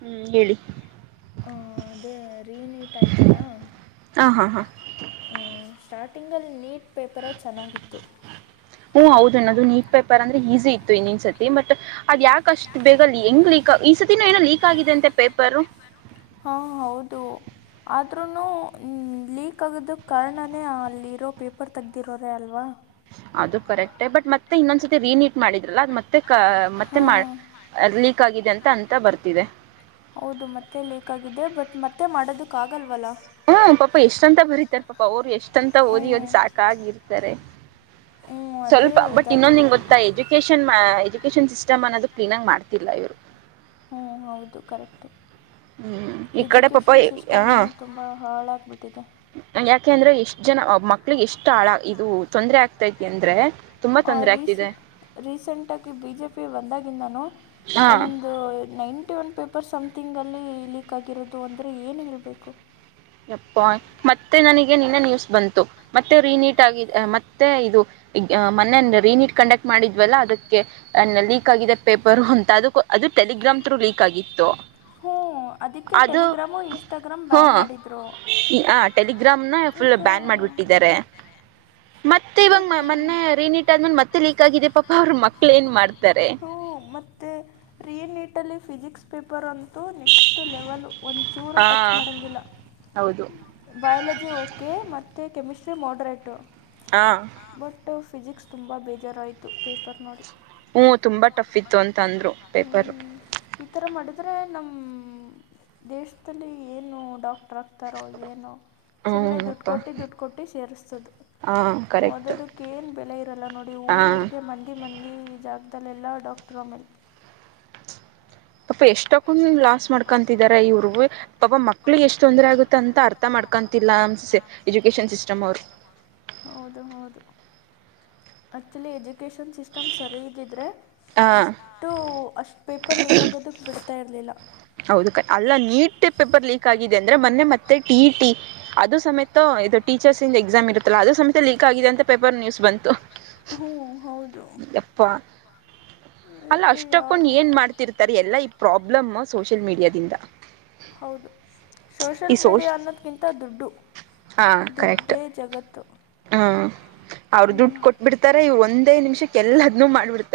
ಹ್ಮ್ ಹೇಳಿ ಹ ಅದೇ ರೀನೇಟ್ ಆಯ್ತಲ್ಲ [inaudible] ಹ [inaudible] ತಿಂಗಲ್ ನೀಟ್ ಪೇಪರೇ ಚೆನ್ನಾಗಿತ್ತು ಹ್ಮ ಹೌದು ಅನ್ನೋದು ನೀಟ್ ಪೇಪರ್ ಅಂದ್ರೆ ಈಸಿ ಇತ್ತು ಇನ್ ಸತಿ ಬಟ್ ಅದ ಯಾಕಷ್ಟ ಬೇಗ ಎಂಗ್ ಇಸಾತಿ ಏನೋ ಲೀಕ್ ಆಗಿದೆ ಅಂತೆ ಪೇಪರ್ ಹಾ ಹೌದು ಆದ್ರೂ ನು ಲೀಕ್ ಆಗದಕ್ಕೆ ಕಾರಣನೇ ಅಲ್ಲಿರೋ ಪೇಪರ್ ತೆಗ್ದಿರೋರೆೇ ಅಲ್ವಾ ಅದು ಕರೆಕ್ಟ್ ಹೇ ಬಟ್ ಮತ್ತೆ ಇನ್ನೊಂದ್ಸತಿ ರೀನೀಟ್ ಮಾಡಿದ್ರಲ್ಲ ಅ ಮತ್ತೆ ಮತ್ತೆ ಮಾಡ ಹಾಂ ಅ ಲೀಕ್ ಆಗಿದೆ ಅಂತ ಅಂತ ಬರ್ತಿದೆ ಹೌದು ಮತ್ತೆ ಲೇಕ್ ಆಗಿದ್ದ ಬಟ್ ಮತ್ತೆ ಮಾಡೋದಕ್ ಆಗಲ್ವಲ್ಲ ಹ್ಮ್ ಪಾಪ ಎಷ್ಟಂತ ಬರೀತಾರೆ ಪಾಪ ಅವ್ರು ಎಷ್ಟಂತ ಹ್ಞೂ ಓದಿ ಓದಿ ಸಾಕಾಗಿರ್ತಾರೆ ಹ್ಞೂ ಅದೇ ಸ್ವಲ್ಪ ಬಟ್ ಇನ್ನೊಂದ್ ನಿಂಗ ಇದಾಗಿರೋದು ಗೊತ್ತಾ ಎಜುಕೇಶಷನ್ ಎಜುಕೇಶನ್ ಸಿಸ್ಟಮ್ ಅನ್ನೋದು ಕ್ಲೀನ್ ಆಗ ಮಾಡ್ತಿರ್ಲ್ಲ ಇವರು ಹ್ಮ್ ಹೌದು ಕರೆಕ್ಟ್ ಹ್ಮ್ ಈ ಕಡೆ ಪಾಪ ಎಜುಕೇಶನ್ ಸಿಸ್ಟಮ ತುಂಬಾ ಹಾಳಾಗ್ಬಿಟ್ಟಿದೆ. ಯಾಕೆಂದ್ರೆ ಎಷ್ಟ್ ಜನ ಮಕ್ಳಿಗೆ ಎಷ್ಟು ಆಳ ಇದು ತೊಂದ್ರ ಆಗ್ತೈತಿ ಅಂದ್ರೆ. ತುಂಬಾ ತೊಂದರೆ ರೀಸ ಆಗ್ತಿದೆ ರೀಸೆಂಟಾಗಿ ಬಿ ಜೆ ಪಿ ಬಂದಾಗಿಂದಾನು ಹಾ ಒಂದು ನೈನ್. ಒನ್ ಪೇಪರ್ ಸಮ್ಥಿಂಗಲ್ಲಿ ಲೀಕ್ ಆಗಿರೋದು ಅಂದ್ರೆ ಏನ್ ಹೇಳ್ಬೇಕು ಮತ್ತೆ ನನಗ ನಿನ್ನ ನ್ಯೂಸ್ ಬಂತು ಮತ್ತೆ ನೀಟ್ ಆಗಿದೆ ಮತ್ತೆ ಇದು ಮೊನ್ನೆ ರಿ ನಿಟ್ ಕಂಡಕ್ಟ್ ಮಾಡಿದ್ವಲ್ಲ ಅದಕ್ಕೆ ಲೀಕ್ ಆಗಿದೆ ಪೇಪರ್ ಅಂತ ಅದುಟ ಎಕ್ಸಾಮ್ ಥ್ರೋ ಲೀಕ್ ಆಗಿತ್ತು ಹ್ಞೂ ಅದಕ್ಕೆ ಅದು ಟೆಲಿಗ್ರಾಮ್ು ಇನ್ಸ್ಟಾಗ್ರಾಮ್ ಹಾ ಬ್ಯಾನ್ ಮಾಡಿದ್ರು ಆ ಟೆಲಿಗ್ರಾಮ್ನ ಫುಲ್ ಬ್ಯಾನ್ ಮಾಡ್ಬಿಟ್ಟಿದ್ದಾರೆ ಮತ್ತೆ ಇವಾಗ ಮೊನ್ನೆ ೀನಿಟ್ ಲೈಕ್ ಆದ್ಮೇಲೆ ಮತ್ತೆ ಲೀಕ್ ಆಗಿದೆ ಪಾಪಾ ಅವರು ಮಕ್ಳ ಏನ್ ಮಾಡ್ತಾರೆ ಮತ್ತೆ ಯ ನೀಟ್ ಅಲ್ಲಿ ಫಿಸಿಕ್ಸ್ ಪೇಪರ್ ಒಂದ್ ನೆಕ್ಸ್ಟ್ ಲೆವೆಲು ಒಂಚೂರು ಹಾ ಟಚ್ ಮಾಡೋಂಗಿಲ್ಲ ಹೌದು ಬಯಾಲಜಿ ಓಕೆ ಮತ್ತೆ ಕೆಮಿಸ್ಟ್ರಿ ಮಾಡರೇಟ್ ಹಾ ಫಿಸಿಕ್ಸ್ ತುಂಬಾ ಬೇಜಾರಾಯಿತು ಪೇಪರ್ ನೋಡಿ. ಹ್ಮಞ ತುಂಬಾ ಟಫ್ ಇತ್ತು ಅಂತ ಅಂದ್ರು ಪೇಪರ್. ಹ್ಮ್ ಈ ಥರ ಮಾಡಿದರೆ ನಮ್ಮ ದೇಶದಲ್ಲಿ ಏನು ಡಾಕ್. ರಕ್ತಾರೋ ಏನೋ ಸುಮ್ಮನೆ ದುಡ್ಡು ಹ್ಞೂನಪ್ಪ ಕೊಟ್ಟು ದುಡ್ಡು ಕೊಟ್ಟು ಸೇರಿಸೋದು. ಹಾಂ ಕರೆಕ್ಟ್ ಓದೋದಕ್ಕೇಏನ್ ಬೆಲೆ ಇರಲ್ಲ ನೋಡಿ ಹಾಂ ಊರ್ೂಊರ್ಗೆ ಮಂದಿ ಮಂದಿ. ಲ್ಲಿ ಈ ಜಾಗಲ್ಲೆಲ್ಲ ಡಾಕ್ಟರ್ ಮೇಲೆ. ಪಪ ಎಷ್ಟಕ್ಕೊಂಡ ಲಾಸ್ ಮಾಡ್ಕೊಂತಿದಿದ್ದಾರೆ ಇವ್ರರುಗ ಪಪ ಮಕ್ಳು ಎಷ್ಟು ತೊಂದರೆ ಆಗುತ್ತ ಅಂತ ಅರ್ಥ ಮಾಡ್ಕ. ಅವರು ಹೌದು ಹೌದು. ಆಕ್ಚುಲಿ ಎಜುಕೇಶನ್ ಸಿಸ್ಟಮ್ ಸರಿ ಇದಿದ್ರೆ ಹಾಂ ಇಷ್ಟು ಅಷ್ಟ. ಪೇಪರ್ ಲೀಕ್ ಆಗೋದ ಬ್ತಾ ಇರಲಿಲ್ಲ. ಹೌದು ಕ ಅಲ್ಲ ನೀಟ್ ಪೇಪರ್ ಲೀಕ್ ಆಗಿದೆ ಅಂದರೆ ಮೊನ್ನೆ ಮತ್ತೆ ಟಿ ಇ ಟಿ ಅದು ಸಮೇತ ಇದು ಟೀಚರ್ಸ್ ಇ ಎಕ್ಸಾಮ್ ಇರುತ್ತಲ್ಲ ಅದು ಸಮೇತ ಲೀಕ್ ಆಗಿದೆ ಅಂತ ಪೇಪರ್ ನ್ಯೂಸ್ ಬಂತು. ಹ್ಮ್ ಹೌದು. ಯಪ್ಪ ಅಲ್ಲ ಅದಕ್ಕೆ ಅಷ್ಟಕ್ಕೊಂಡ ಯಾರು ಏನ್ ಮಾಡ್ತಿರ್ತಾರೆ ಎಲ್ಲಾ ಈ ಪ್ರಾಬ್ಲಮ ಸೋಷಿಯಲ್ ಮೀಡಿಯಾದಿಂದ. ಹೌದು ಸೋಷಿಯಲ್ ಈ ಸೋಶ್ ಮೀಡಿಯಾ ಅನ್ನೋದ್ಕ್ಕಿಂತ ದುಡ್ಡು. ದುಡ್ಡೆ ಜಗತ್ತು. ಹ್ಮ ಅವ್ರ ದುಡ್ಡು ಕೊಟ್ಬಿಡ್ತಾರೆ ಒಂದೇ ನಿಮಿಷಕ್ಕೆ ಎಲ್ಲಾದನುೂ ಮಾಡ್ಬಿಡ್ತಾರೆ.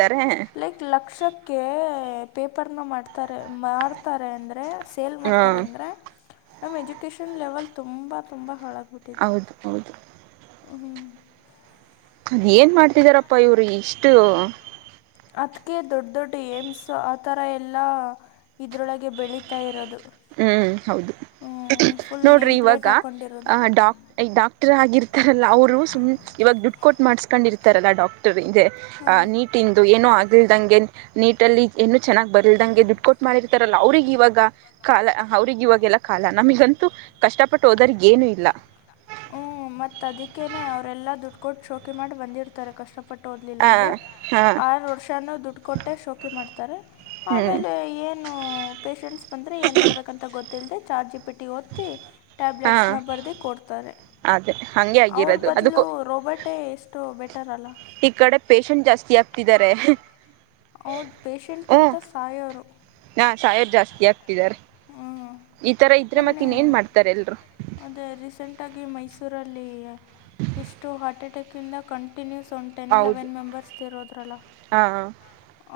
ಲೈಕ್ ಲಕ್ಷಕ್ಕೆ ಪೇಪರ್ನ ಮಾಡ್ತಾರೆ ಮಾಡ್ತಾರೆ ಅಂದ್ರೆ. ಸೇಲ್ ಹಾ ಮಾಡ್ತಾರೆ ಅಂದ್ರೆ ನಮ್ಮ ಎಜುಕೇಶನ್ ಲೆವೆಲ್ ತುಂಬ ತುಂಬ ಹಾಲಗ್ತಿದೆ. ಹೌದು ಹೌದು. ಹ್ಮ್. ಅದೇನ್ ಮಾಡ್ತಿದ್ದರಪ್ಪ ಇವರಿಷ್ಟು. ಅದಕ್ಕೆ ದೊಡ್ಡ ದೊಡ್ಡ ಏಮ್ಸ್ ಆ ಥರ ಎಲ್ಲ ಇದರೊಳಗೆ ಬೆಳೀತಾ ಇರೋದು. ಹ್ಮ್ ಹೌದು. ಹಂ ಫುಲ್ ನೇಮ್ ಪ್ಲೇಟ್ ಹಾಕೊಂಡಿರೊ. ಆ ಡಾಕ್ ಡಾಕ್ಟರ್ ಆಗಿರ್ತಾರಲ್ಲ ಅವ್ರು ಸುಮ್ ಇವಾಗ ದುಡ್ಡು ಕೊಟ್ಟ. ಮಾಡ್ಸ್ಕೊಂಡಿರ್ತಾರಲ್ಲ ಡಾಕ್ಟರ್ ಇದೆ ಹ್ಮ್ ನೀಟಿಂದು ಏನೋ ಆ. ಗಿಲ್ದಂಗೆ ನೀಟಲ್ಲಿ ಏನು ಚೆನ್ನ್ ಬರ್ಲ್ದಂಗೆ ದುಡ್ಡು ಕೊಟ್ಟು ಮಾಡಿರ್ತಾರಲ್ಲ ಅವ್ರಿಗೆ ಇವಾಗ. ಕಾಲ ಅವ್ರಿಗೆ ಇವಾಗೆಲ್ಲ ಕಾಲ ನಮಗಂತೂ ಕಷ್ಟಪಟ್ಟು ಹೋದ್ರ ಏನು ಇಲ್ಲ. ಹಂ ಮತ್ ಅದಿಕ್ಕೆನೆ ಅವರೆಲ್ಲಾ ದುಡ್ಡು ಕೊಟ್ಟು ಶೋಕಿ ಮಾಡಿ ಬಂದಿರ್ತಾರೆ ಕಷ್ಟಪ. ಪಟ್ಟು ಹೋದ್ಲಿಲ್ಲ ಹ ಅಂಗೆ ಹಾ ಆರು ವರ್ಷಾನ ದುಡ್ಡು ಕೊಟ್ಟೆ ಶೋಕಿ ಮಾಡ್ತಾರೆ ಹ್ಮ್ ಆಮೇಲೆ. ಏನು ಪೇಶಷೆಂಟ್ಸ್ ಬಂದ್ರೆ ಏನ್ ಮಾಡ್ಬೇಕಂತ ಗೊತ್ತ. ಲ್ದೆ ಚಾಟ್ ಜಿಪಿಟಿ ಹೊತ್ತಿ ಹಾ ಟ್ಯಾಬ್ಲೆಟ್ಸ್ ನ ಬರ್ದಿ ಕೊಡ್ತಾರೆ. ಅದೇ ಹಂಗೆ ಅವ್ರ ಆಗಿರೋದು ಬದ್ಲು ಅದಕ್ಕೂ ರೋಬೊಟೆ ಎಷ್ಟು. ಬೆಟರ್ ಅಲ್ಲ ಈ ಕಡೆ ಪೇಶಂಟ್ ಜಾಸ್ತಿ ಆಗ್ತಿದ್ದಾರೆ. ಹೌದು ಪೇಷಂಟ್ ಹ್ಮ್ ಗಿಂತ ಸಾಯರು. ಈತರ ಇದ್ರೆ ಮತ್ತೆ ಇನ್ನೇನ್ ಮಾಡ್ತಾರೆ ಎಲ್ರೂ. ಅದೇ ರೀಸೆಂಟಾಗಿ ಮೈಸೂರಲ್ಲಿ ಇಷ್ಟು ಹಾರ್ಟ್ ಅಟ್ಯಾಕ್ ಇಂದ ಕಂಟ. ಕಂಟಿನ್ಯೂಸ್ ಒ ಟೆನ್ ಹೌದು ಲೆವೆನ್ ಮೆಂಬರ್ಸ್ರೋದ್ರಲ್ಲ ಹಾ ಹಾ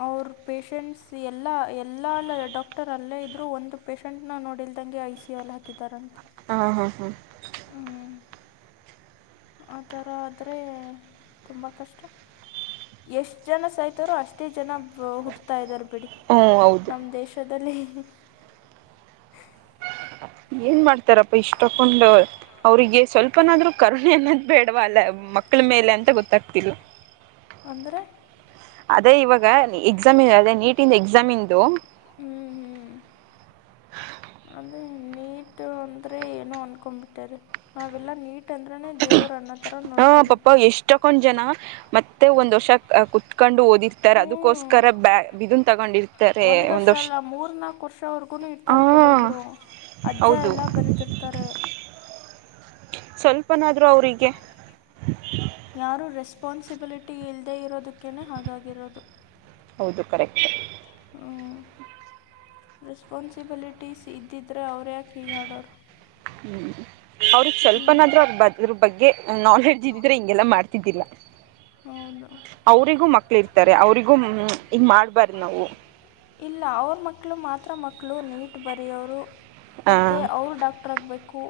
ಅವಾರ್ ಪಷೆಂಟ್ಸ್ ಎಲ್ಲ ಎಲ್ಲ ಡಾಕ್ಟರ್ ಅಲ್ಲೇ ಇದ್ರು ಒಂದು ಪೇಶಂಟ್ ನ ನೋಡಿಲ್ದಂಗೆ ಐಸಿಯು ನಲ್ಲಿ ಹಾಕಿದ್ದಾರಂತೆ ಹಾ ಹಾ ಹಾ. ಹ್ಮ. ಆ ಥರ ಆದರೆ ತುಂಬ ಕಷ್ಟ. ಎಷ್ಟ ಜನ ಸಾಯತಾರೋ ಅಷ್ಟೇ ಜನ. ಹುಡ್ತಾ ಇದಾರೆ ಬಿಡಿ ಹ್ಮ ಹೌದು ನಮ್ಮ ದೇಶದಲ್ಲಿ. ಏನ್ ಮಾಡ್ತಾರಪ್ಪ ಇಷ್ಟ ತಕೊಂಡ್ ಅವ್ರಿಗೆ ಸ್ವಲ್ಪನಾದ್ರು ಕರುಣೆ ಅನ್ನದ್ ಬೇಡವ ಅಲ್ಲ. ಮಕ್ಕಳ ಮೇಲೆ ಅಂತ ಗೊತ್ತಾಗ್ತಿಲ್ಲ ಅಂದರೆ. ಅದೇ ಇವಾಗ ಎಕ್ಸಾಮ್ ಇ ಅದೇ ನೀಟ ಎಕ್ಸಾಮ್ ದು. ಹ ಅದೇ ನೀಟ ಅಂದರೆ ಏನು ಅನ್ಕೊಂಡ್ಬಿಟ್ಟಿದ್ದಾರೆ ನಾವೆಲ್ಲ ನೀಟ್ ಅಂದ್ರೇ ದೇವ್ರು ಅನ್ನೋ ಥರ ಹ ನೋಡ್ತೀವಿ ಪಾಪ ಎಷ್ಟೊಕೊನ್ದು ಜನ ಮತ್ತೆ ಒಂದ್ ವರ್ಷ ಕುತ್ಕೊಂಡು ಓದ್ ದಿರ್ತಾರೆ ಹ್ಞೂ ಅದಕ್ಕೋಸ್ಕರ ಬ ಬನ್ ತಗೊಂಡಿರ್ತಾರೆ ಒಂದು ಒಂದ ವರ್ಷ. ಹಾ ಕೆಲವೊಬ್ರು ಅಜ್ಜ ಹೌದು ಎಲ್ಲ ಬರಿತಿರ್ತಾರೆ ಸ್ವಲ್ಪನಾದ್ರು ಅವ್ರಿಗೆ ಯಾರು ರೆಸ್ಪಾನ್ಸಿಬಿಲಿಟಿ ಇಲ್ದೇ ಇರೋದಕ್ಕನೆ ಹಾಗಾಗಿರೋದು ಹೌದು ಕರೆಕ್ಟ್ ಹ್ಮ್ಮ್ ರೆಸ್ಪಾನ್ಸಿಬಿಲಿಟೀಸ್ ಇದ್ದಿದ್ರೆ. ಯಾಕೆ ಹೀಗೆ ಆಡೋರು ಹ್ಮ್ ಅವ್ರಗೆ ಸ್ವಲ್ಪನಾದ್ರೂ ಬದ್ರ ಬಗ್ಗೆ ನಾಲೆಜ್ ಇದಿದ್ರೆ ಹ್ಞೂ ಹಿಂಗೆಲ್ಲಾ ಮಾಡ್ತ ದ್ದಿಲ್ಲ ಹೌದು ಅವರಿಗೂ ಮಕ್ಕಳು ಇರ್ತಾರೆ ಅವರಿಗೂ ಹಂ ಹಿಂಗ್ ಮಾಡ್ಬಾರ್ದು ನಾವು ಇಲ್ಲ ಅವ್ರ ಮಕ್ಕಳು ಮಾತ್ರ ಮಕ್ಕಳು ನೀಟ್ ಬರೆಯೋರು. ಆ ಮತ್ತೆ ಅವರು ಡಾಕ್ಟ್ರಾಗಬೇಕು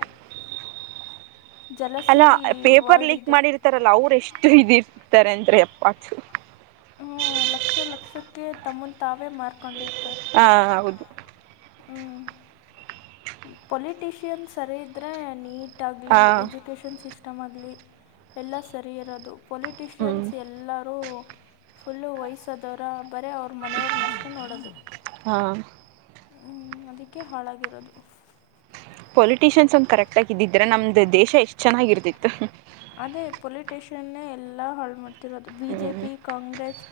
ಗು ಅಲ್ಲ ಪೇಪರ್ ಲೀಕ್ ಮಾಡಿರ್ತಾರಲ್ಲ ಅವ್ರ ಎಷ್ಟು ಇದಿರ್ತಾರೆ ಅಂದ್ರೆ ಅಪ್ಪಾ ಥು ಹೂ ಲಕ್ಷ ಲಕ್ಷಕ್ಕೆ ತಮ್ಮ ತಾವೇ ಮಾರ್ಕೊಂಡಿರ್ತಾರೆ. ಹಾ ಹೌದು ಹ್ಞೂ ಪೊಲಿಟಿಷಿಯನ್ ಸರಿ ಇದ್ರೆ ನೀಟ್ ಆಗ್ಲಿ ಹಾ ಎಜುಕೇಶನ್ ಸಿಸ್ಟ್ ಸಿಸ್ಟಮ್ ಆಗ್ಲಿ ಎಲ್ಲ ಸರಿ ಇರೋದು ಹ್ಮ್ ಪೊಲಿಟಿಷಿಯನ್ಸ್ ಎಲ್ಲರೂ. ಫುಲ್ಲು ವಯಸ್ಸಾದವರ ಬರೇ ಅವ್ರ ಮನೆಯವ್ರ ನಷ್ಟ ನೋಡೋದು ಹಾ ಹ್ಮ ಅದಕ್ಕೆ ಹಾಳಾಗಿರೋದು ಪೊಲಿಟಿಷಿಯನ್ಸ್ ಒಂದು ಕರೆಕ್ಟ್ ಆಗ ಇದಿದ್ರೆ ನಮ್ದು ದೇಶ ಎಷ್ಟು ಚೆನ್ನಾಗಿರ್ತಿತ್ತು ಚಣ್ಣ ಎಲ್ಲ ಹಳಮಟ್ಟ ದು ಬಿ ಜೆ ಹ್ಮ್ ಪಿ ಕಾಂಗ್ರೆಸ್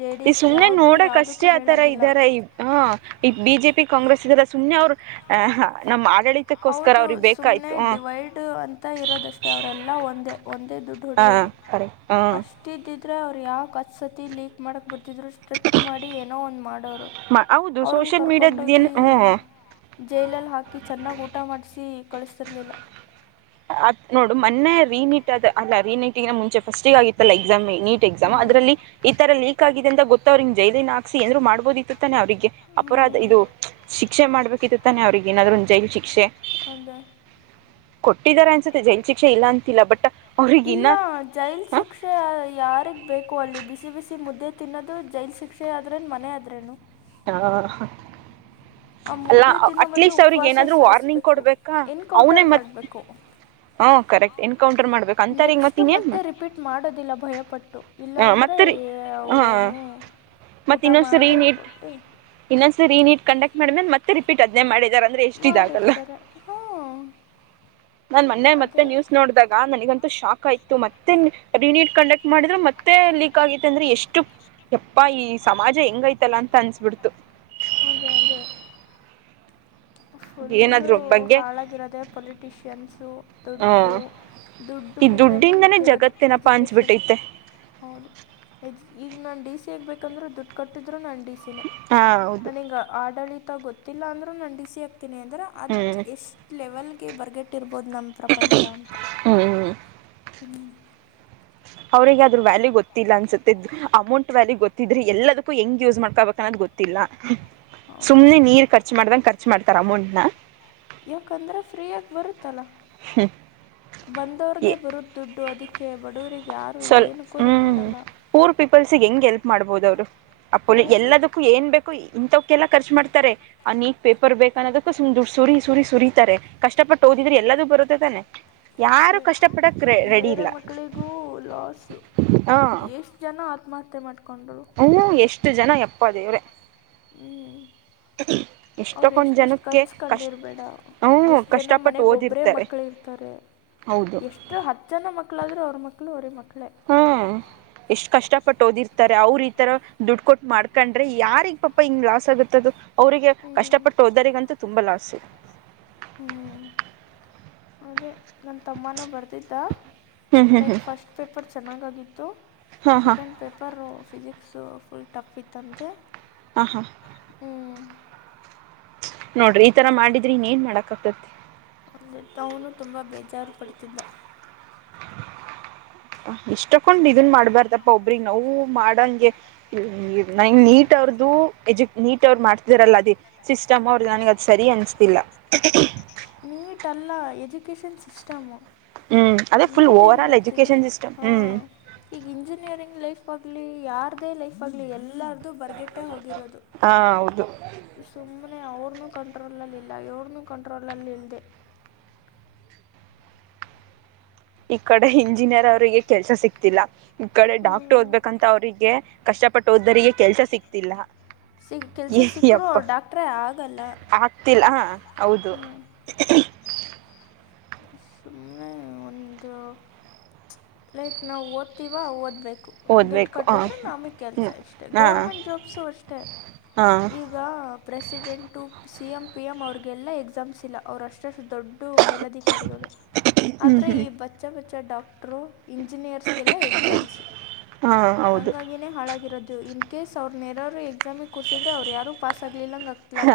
ಜೆ ಡಿ ಈ ಎಸ್ ಸುಮ್ನೆ ಯಾವುದೂ ನೋಡಕ್ ಅಷ್ಟೇ ಯಾವುದಕ್ಕೂ ಆತರ ಹೇಳಾಗಿಲ್ಲ ಇದಾರೆ ಈ ಹ ಈ ಬಿಜೆ ಪಿ ಕಾಂಗ್ರೆಸ್ ಇದಲ್ಲ ಸುನ್ಯ ಅವ್್ರ ನಮ್ಮ್ ಹೌದು ಸುಮ್ನೆ ಡಿವೈಡ್ ಅಂತ ಇರೋದಷ್ಟೇ ಅವರೆಲ್ಲಾ ಒಂದೇ ಒಂದೇ ದುಡ್ಡು ಹಾ ಹೊಡಿಯೋದು ಸರಿ ಅಷ್ಟ ಇದ್ದಿದ್ರೆ ಅವ್ರು ಯಾವ ಕತ್ ಸತಿ ಲೀಕ್ ಮಾಡಕ್ ಬಿಟ್ಟ ಕತ್ತಿದ್ರು ಸ್ಟ್ರಿಕ್ಟ್ ಮಾಡಿ ಏನೋ ಒಂದು ಮಾಡೋರು ಹೌದು ಅವ್ರನ್ನ ಸೋಷಿಯಲ್ ಮೀಡಿಯಾದ ಏನ್ ಕರ್ಕೊಂಡೋಗಿ ಹ್ಮ ಜೈಲಲ್ಲಿ ಹಾಕಿ ಚೆನ್ನಾಗಿ ಊಟ ಮಾಡಿಸಿ ಕಳಿಸ್ತಿರ್ಲಿಲ್ಲ ಅ ನೋಡು ಮೊನ್ನೆ ರೀನಿಟ್ ಆದ ಅಲ್ಲ ರೀನಿಟ ಮುಂಚೆ ಫಸ್ಟಿಗ ಆಗಿತ್ತಲ್ಲ ಎಕ್ಸಾಮಿ ನೀಟ್ ಎಕ್ಸಾಮ್ ಹ್ಮ್ ಅದರಲ್ಲಿ ಈ ತರ ಲೀಕ್ ಆಗಿದೆ ಅಂದ ಗೊತ್ತ ಅವ್ರಿಿಗೆ ಜೈಲಿನನ್ಾಕ್ಿ ಎಂದ್ರು ಮಾಡ್ಬೋದ ಇತ್ತುತ್ತಾನೆ ಅವ್ರಿಗೆ ಅಪರ ಅದ ಇದು ಶಿಕ್ಷೆ ಮಾಡ್ಬೇಕಿತ್ತು ತಾನೆ ಅವ್ರಿಗೆ ಏನಾದ್ರು ಒಂದ ಜೈಲ ಶಿಕ್ಷೆ ಅಂದು ಕೊಟ್ಟಿದಿದ್ದಾರೆ ಅನ್ಸುತ್ತೆ ಜೈನ್ ಶಿಕ್ಷೆ ಇಲ್ಲ ಅಂತಿಲ್ಲ ಬಟ್ ಅವ್ರಿಗಿನ್ನ ಇಲ್ಲ ಜೈಲ್ ಶಿಕ್ಷೆ ಯಾರಗ್ ಬೇಕು ಅಲ್ಲಿ ಬಿಸಿ ಬಿಸಿ ಮುದ್ದೆ ತಿನ್ನೋದು ಜೈಲ್ ಶಿಕ್ಷೆ ಆದ್ರೇನು ಮನೆ ಆದ್ರೇನು ಹ ಆ ಅಲ್ಲ ಮುದ್ದೆ ತಿನ್ನೋ ಮೊದ್ಲು ಅಟ್ಲೀಸ್ಟ್ ಅವ್ರಿಗೆ ಉಪವಾಸ ಏನಾದ್ರು ವಾರ್ನಿಂಗ್ ಸಾಯಿಸ್ಬೇಕು ಕೊಡ್ಬೇಕಾ ಅವನೇ ಎನ್ಕೌಂಟರ್ ಮತ್ ಮಾಡ್ಬೇಕು ಹ ಕರೆಕ್ಟ್ ಎನ್ಕೌಂಟರ್ ಮಾಡ್ಬೇಕು ಅಂತವ್ರಗ್ ಮತ್ ನೆಕ್ಸ್ಟ್ ಇನ್ನೇನ್ ಮತ್ತೆ ರಿಪೀಟ್ ಮಾಡೋದಿಲ್ಲ ಭಯಪಟ್ಟು ಇಲ್ಲ ಅಂದ್ರೆ ಸರಿ ಹಾ ಮತ್ತ ಊಟ ಇನ್ನೊಂದ್ಸರಿ ಮಾಡಿ ನೀಟ್ ಕೊಟ್ಟು ಇನ್ನೊಂದ್ಸರಿ ನೀಟ್ ಕಂಡಕ್ಟ್ ಮಾಡಿದ್ಮೇಲೆ ಮತ್ತೆ ರಿಪೀಟ್ ಅದ್ೇ ಮಾಡಿದ ಮಾಡಿರ್ತಾರೆ ಹಾ ನಾನ್ ಮೊನ್ನೆ ಮತ್ತೆ ನ್ಯೂಸ್ ನೋಡ್ದಾಗ ನನಗಂತೂ ಶಾಕ್ ಆಯ್ತು ಮತ್ತೆರಿ ಕಂಡಕ್ಟ್ ಮಾಡಿದ್ರೆ ಮತ್ತೆ ಲೀಕ್ ಆಗೈತೆ ಅಂದ್ರೆ ಎಷ್ಟು ಎಪ್ಪಾ ಈ ಸಮಾಜ ಹೆಂಗೈತಲ್ಲ ಅಂತ ಅನ್ಸ ಅದ ಅಂದು ಫುಲ್ಲು ಏನಾದ್ರು ಬಗ್ಗೆ ಹಾಳಾಗಿರೋದೆ ಪೊಲಿಟಿಷಿಯನ್ಸ ಹ ದುಡ್ಡು ದುಡ್ಡು ಈ ಮುಂದೆನೇ ದುಡ್ಡಿಂದಾನೇ ನಿಂತಿರೋದು ಜಗತ್ತೇನಪ್ಪಾ ಎಜುಕೇಷನ್ ಅಂಚ್ಬಿಟ್ಟೈತೆ ಹೌದು ಎ್ ಈಗ ನಾನ್ ಡಿ ಸಿ ಆಗ್ ಬೇಕಂದ್ರೆ ದುಡ್ಡು ಕೊಟ್ಟಿದ್ರು ನಾನ್ ಸಿನೆ ಹಾ ಹೌದು ನಾನೀಗ ಆಡಳಿತ ಗೊತ್ತಿಲ್ಲ ಅಂದ್ರೆ ನಾನ ಿಸಿ ಹಾಕ್ತೀನಿ ಅಂದ್ರೆ ಅ್ ಹ್ಮ್ ಎಷ್ಟ್ ಲೆವೆಲ್ಗೆ ಬರ್ಗೆಟ್ರ್ಬ ಪೊದನ್ನ ಪ್ರಪಂಚ ಅಂತ ಹ್ಮ್ ಹ್ಮ್. ಅವ್ರಗ ಆದ್ರೂ ವ್ಯಾಲ್ಯೂ ಗೊತ್ತಿಲ್ಲ ಅನ್ಸುತ್ತಿದ ಅಮೌಂಟ್ ವ್ಯಾಲ್ಯೂ ಗೊತ್ತಿದ್ರೆ ಎಲ್ಲದಕ್ಕೂ ಹೆಂಗ್ ಯೂಸ್ ಮಾಡ್ಕೋಬೇಕ ಅನ್ನೋದು ಗೊತ್ತಿಲ್ಲ ಹೌದು ಸುಮ್ನೆ ನೀರ್ ಖರ್ಚು ಮಾಡ್ದಂ ಖರ್ಚು ಮಾಡ್ತಾರ ಅಮೌಂಟ್ನ ಯಾಕಂದ್ರೆ ಫ್ರೀಯಾಗಿ ಬರುತ್ತಲ್ಲ ಎ ಬಂದವ್ರಗೆ ಬರುದ ದುಡ್ಡು ಅದಕ್ಕೆ ಕೇಬಡೂರೆ ಸ್ವಲ್ ಹ್ಮ್ ಪೂರ್ ಪೀಪಲ್ಸ್ಗೆ ಹೆಂಗ್ ಹೆಲ್ಪ್ ಮಾಡ್ಬೋದ ಅವರು ಅಪ್ಪೊಲಿ ಹೌದು ಹ್ಮ್. ಎಲ್ಲದಕ್ಕೂ ಏನ್ ಬೇಕು ಇಂಥವಕ ಎಲ್ಲ ಖರ್ಚು ಮಾಡ್ತಾರೆ ಆ ನೀಟ್ ಪೇಪರ್ ಬೇಕ ಅನ್ನೋದಕ್ಕೂ ಸು್ಡ್ ಸುರಿ ಸುರಿ ಸುರತಾರೆ ಕಷ್ಟಪಟ್ಟುೋಗ ಕುದಿದ್ರರು ಎಲ್ಲದು ಬರುದ ತಾನೆ ಯಾರು ಕಷ್ಟ ಪಡಕ್ ರ ರೆಡಿ ಇಲ್ಲ ಲಾಸ್ು ಎಷ್ಟು ಜನ ಆತ್ಮಹತ್ಯೆ ಮಾಡ್ಾರೆ ಹ್ಮ ಎಷ್ಟು ಜನ ಎಪ್ಪ ದೇವ್ರೆ ಹ ಅವ್ರ ಎಷ್ಟ ಎಷ್ಟು ಕನ್ಸ್ಕಂಡಿರ್ಬೇಡ ಹ್ಞೂ ಎಷ್ಟ್ ಜನ ಕಷ್ಟಪಟ್ಟು ಮನೆಗ್ ಒಬ್ರೇ ಓದಿರ್ತಾರೆ ಮಕ್ಳ ಇರ್ತಾರೆ ಹೌದು ಎಷ್ಟು ಹತ್ತು ಜನ ಮಕ್ಳಾದ್ರರು ಅವ್ರ ಮಕ್ಳು ಅವರೇ ಮಕ್ಳು ಹ್ಮ ಎಷ್ಟ್ ಕಷ್ಟಪಟ್ಟು ಓದಿರ್ತಾರೆ ಅವ್ರ ಈತರ ದುಡ್ಡು ಕೊಟ್ಟು ಮಾಡ್ಕೊಂಡ್ರೆ ಯಾರಿಗ್ ಪಾಪಾ ಹಿಂಗ್ ಲಾಸ್ ಆಗುತ್ತದು ಅವ್ರಿಗೆ ಹ್ಮ್. ಕಷ್ಟಪಟ್ಟು ಹಓದ್ದರಿಗಂತೂ ತುಂಬಾ ಲಾಸ್ ಇದೆ ಹ್ಮ್. ಅದೇ ನನ್ನ ತಮ್ಮನೂ ಬರ್ದಿದ್ದ ಹ್ಮ್ ಹ್ಮ್ ಲೈಕ್ ಹ್ಮ್ ಫಸ್ಟ್ ಪೇಪರ್ ಚೆನ್ನಾಗಾಗಿತ್ತು ಹಾ ಹಾ second paper physics full tough ಇತ್ತಂತೆ ಹ ಹಾ ಹ್ಞೂ ನೋಡ್ರಿ ಈ ತರ ಮಾಡಿದ್ರಿ ಇನ್ ಏನ್ ಮಾಡಕ ಆಗ್ತತಿ [unintelligible] ಅಂದೆ ತನು ತುಂಬಾ ಬೇಜಾರು ಪಡ್ತಿದ್ದ [inaudible] ಇಷ್ಟಕೊಂಡ್ ಇದನ್ ಮಾಡ್ಬಾರ್ದಪ್ಪಾ ಒಬ್ರಿ ನಾವು ಮಾಡಂಗೆ ನ ನೀ ನೀಟ್ ಅವ್ರು ಎಜು ನೀಟ್ ಅವ್ರು ಮಾಡ್ತಿದರಲ್ಲ ಅ ಸಿಸ್ಟಮ್ ಅವ್ರ ನನ ಸರಿ ಅನ್ನಿಸ್ತಿಲ್ಲ ಟ್ಲ್ಲ ಎಜುಕೇಷನ್ ಸಿಸ್ಟಮ ಹ್ಮ್ ಅದೇ [unintelligible] ಫುಲ್ ನೀಟ್ ಏನ್ ಓವರ್ ಆಲ್ ಮಾಡ್ತಿದೆ ಎಜುಕೇಶನ್ ಸಿಸ್ಟಮ್ ಹಾ ಹ್ಮ್ ಈಗ ಇಂಜಿನಿಯರಿಂಗ್ ಲೈಫ್ ಆಲಿ ಯಾರದೇ ಲೈಫ್ ಆಗ್ಲಿ ಎಲ್ಲ ಎಲ್ಲಾರದುು ಬರ್ಗಟ್ಟೆ ಹೋಗಿರೋದು ಹಾ ಹೌದು ಸುಮ್ಮ್ನೆ ಅವ್ರನು ಕಂಟ್ರೋಲ್ಲ್ಲಿಲ್ಲ ಎವ್ರನುೂ ಕಂಟ್ರೋಲಲ್ಲಿ ಇಲ್ಲದೆ ಈ ಕಡೆ ಇಂಜಿನಿಯರ್ ಅವ್ರರಿಗೆ ಕೆಲ್ಸ ಸಿಕ್ತಿಲ್ಲ ಈ ಕಡೆ ಹ್ಞೂ ಡಾಕ್ಟರ್ ಓದ್ಬೇಕಂತ ಅವ್ರರಿಗೆ ಕಷ್ಟಪಟ್ಟು ಹಓದ್ದರಿಗೆ ಕೆಲ್ಸ ಸಿಕ್ತಿಲ್ಲ ಸಿಗ್ತಿಲ್ಲ ಸಿಗ್ ಕೆಲಸ ಸಿಕ್ಕರೂ ಏ್ಯಪ್ಪ ಅವ್ರು ಡಾಕ್ಟ್ರೇ ಆಗಲ್ಲ ಆಗ್ತಿಲ್ಲ ಹೌದು ಹ್ಞೂ [unintelligible] ಇ ಸುಮ್ನೆ ಒಂದು ಲೈಕ್ ನಾವವು ಓದ್ತಿಿವ ಓದ್ಬೇಕು ಬೇಕು ದುಡ್ಡು ಓದಬೇಕು ಹಾಂ ಕಟ್ಟಿದ್ರೆ ನಮಗೆ ಕೆಲಸ ಹ್ಞೂ ಇಷ್ಟೇ ಹಾಂ ಗೌರ್ಮೆಂಟ್ ಜಾಬ್ಸು ಅಷ್ಟೇ ಹಾಂ [unintelligible] ಈಗ president C C M P M ಅವ್ರರಿಗೆಲ್ಲ ಎಕ್ಸಾಮ್ಸ್ ಇಲ್ಲ ಅವರು ಅಷ್ಟಷ್ಟು ದೊಡ್ಡ ಮೇಲದ ಸರಿಗಳು ಆದ್ರೆ ಈ ಬಚ್ಚ ಬಚ್ಚ ಡಾಕ್ಟರು ಇಂಜಿನಿಯರ್ಸ್ಗೆಲ್ಲ ಎಕ್ಸಾಮ್ಸು ಹಾಂ ಹೌದು ಹಾಗಾಗಿನೇ ಹಾಳಾಗಿರೋದು [inaudible] ಇನ್ ಕೇಸ್ ಅವ್ರು ನೇರಾರರು ಎಸಾಮಿ ಕ ಕೊಡಸಿದ್ರೆ ಅವ್ ಯಾರು ಪಸ್ ಆಗ ಹಾ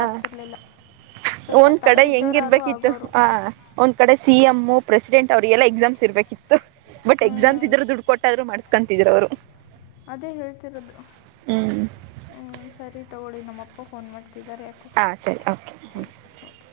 ಸ್ವಲ್ಪ ಒಂದ್ ತಲೆ ಕಡೆ ಇದ್ದವ್ರು ಯಾರೋ ಹೆಂಗಿರ್ಬೇಕಿತ್ತು ಆಗೋರು ಹ ಒಂದ್ ಕಡೆ ಸಿ ಎಂ್ ಪ್ರೆಸಿಡೆಂಟ್ ಅವರಿಗೆ ಎಲ್ಲ ಎಕ್ಸಾಮ್ಸ್ ಇರ್ಬೇಕಿತ್ತು ಬಟ್ ಹ್ಞೂ ಎಕ್ಸಾಮ್ಸ್ ಇದ್ರರು ದುಡ್ಡು ಕೊಟ್ಟಾದ್ರು ಮಾಡ್ ಕಂತಿದ್ರು ಅವ್ರು ಅದೇ ಹೇಳ್ತಿರೋದು ಹ್ಞೂ ಹ ಸರಿ ತಗೊಳ್ಳಿ ನಮ್ಮಪ್ಪ ಫೋನ್ ಮಾಡ್ತ ಗತ್ತಿದ್ದಾರೆ ಯಾಕೋ ಹಾಂ ಸರಿ ಓಕೆ ಸರಿ ಓಕೆ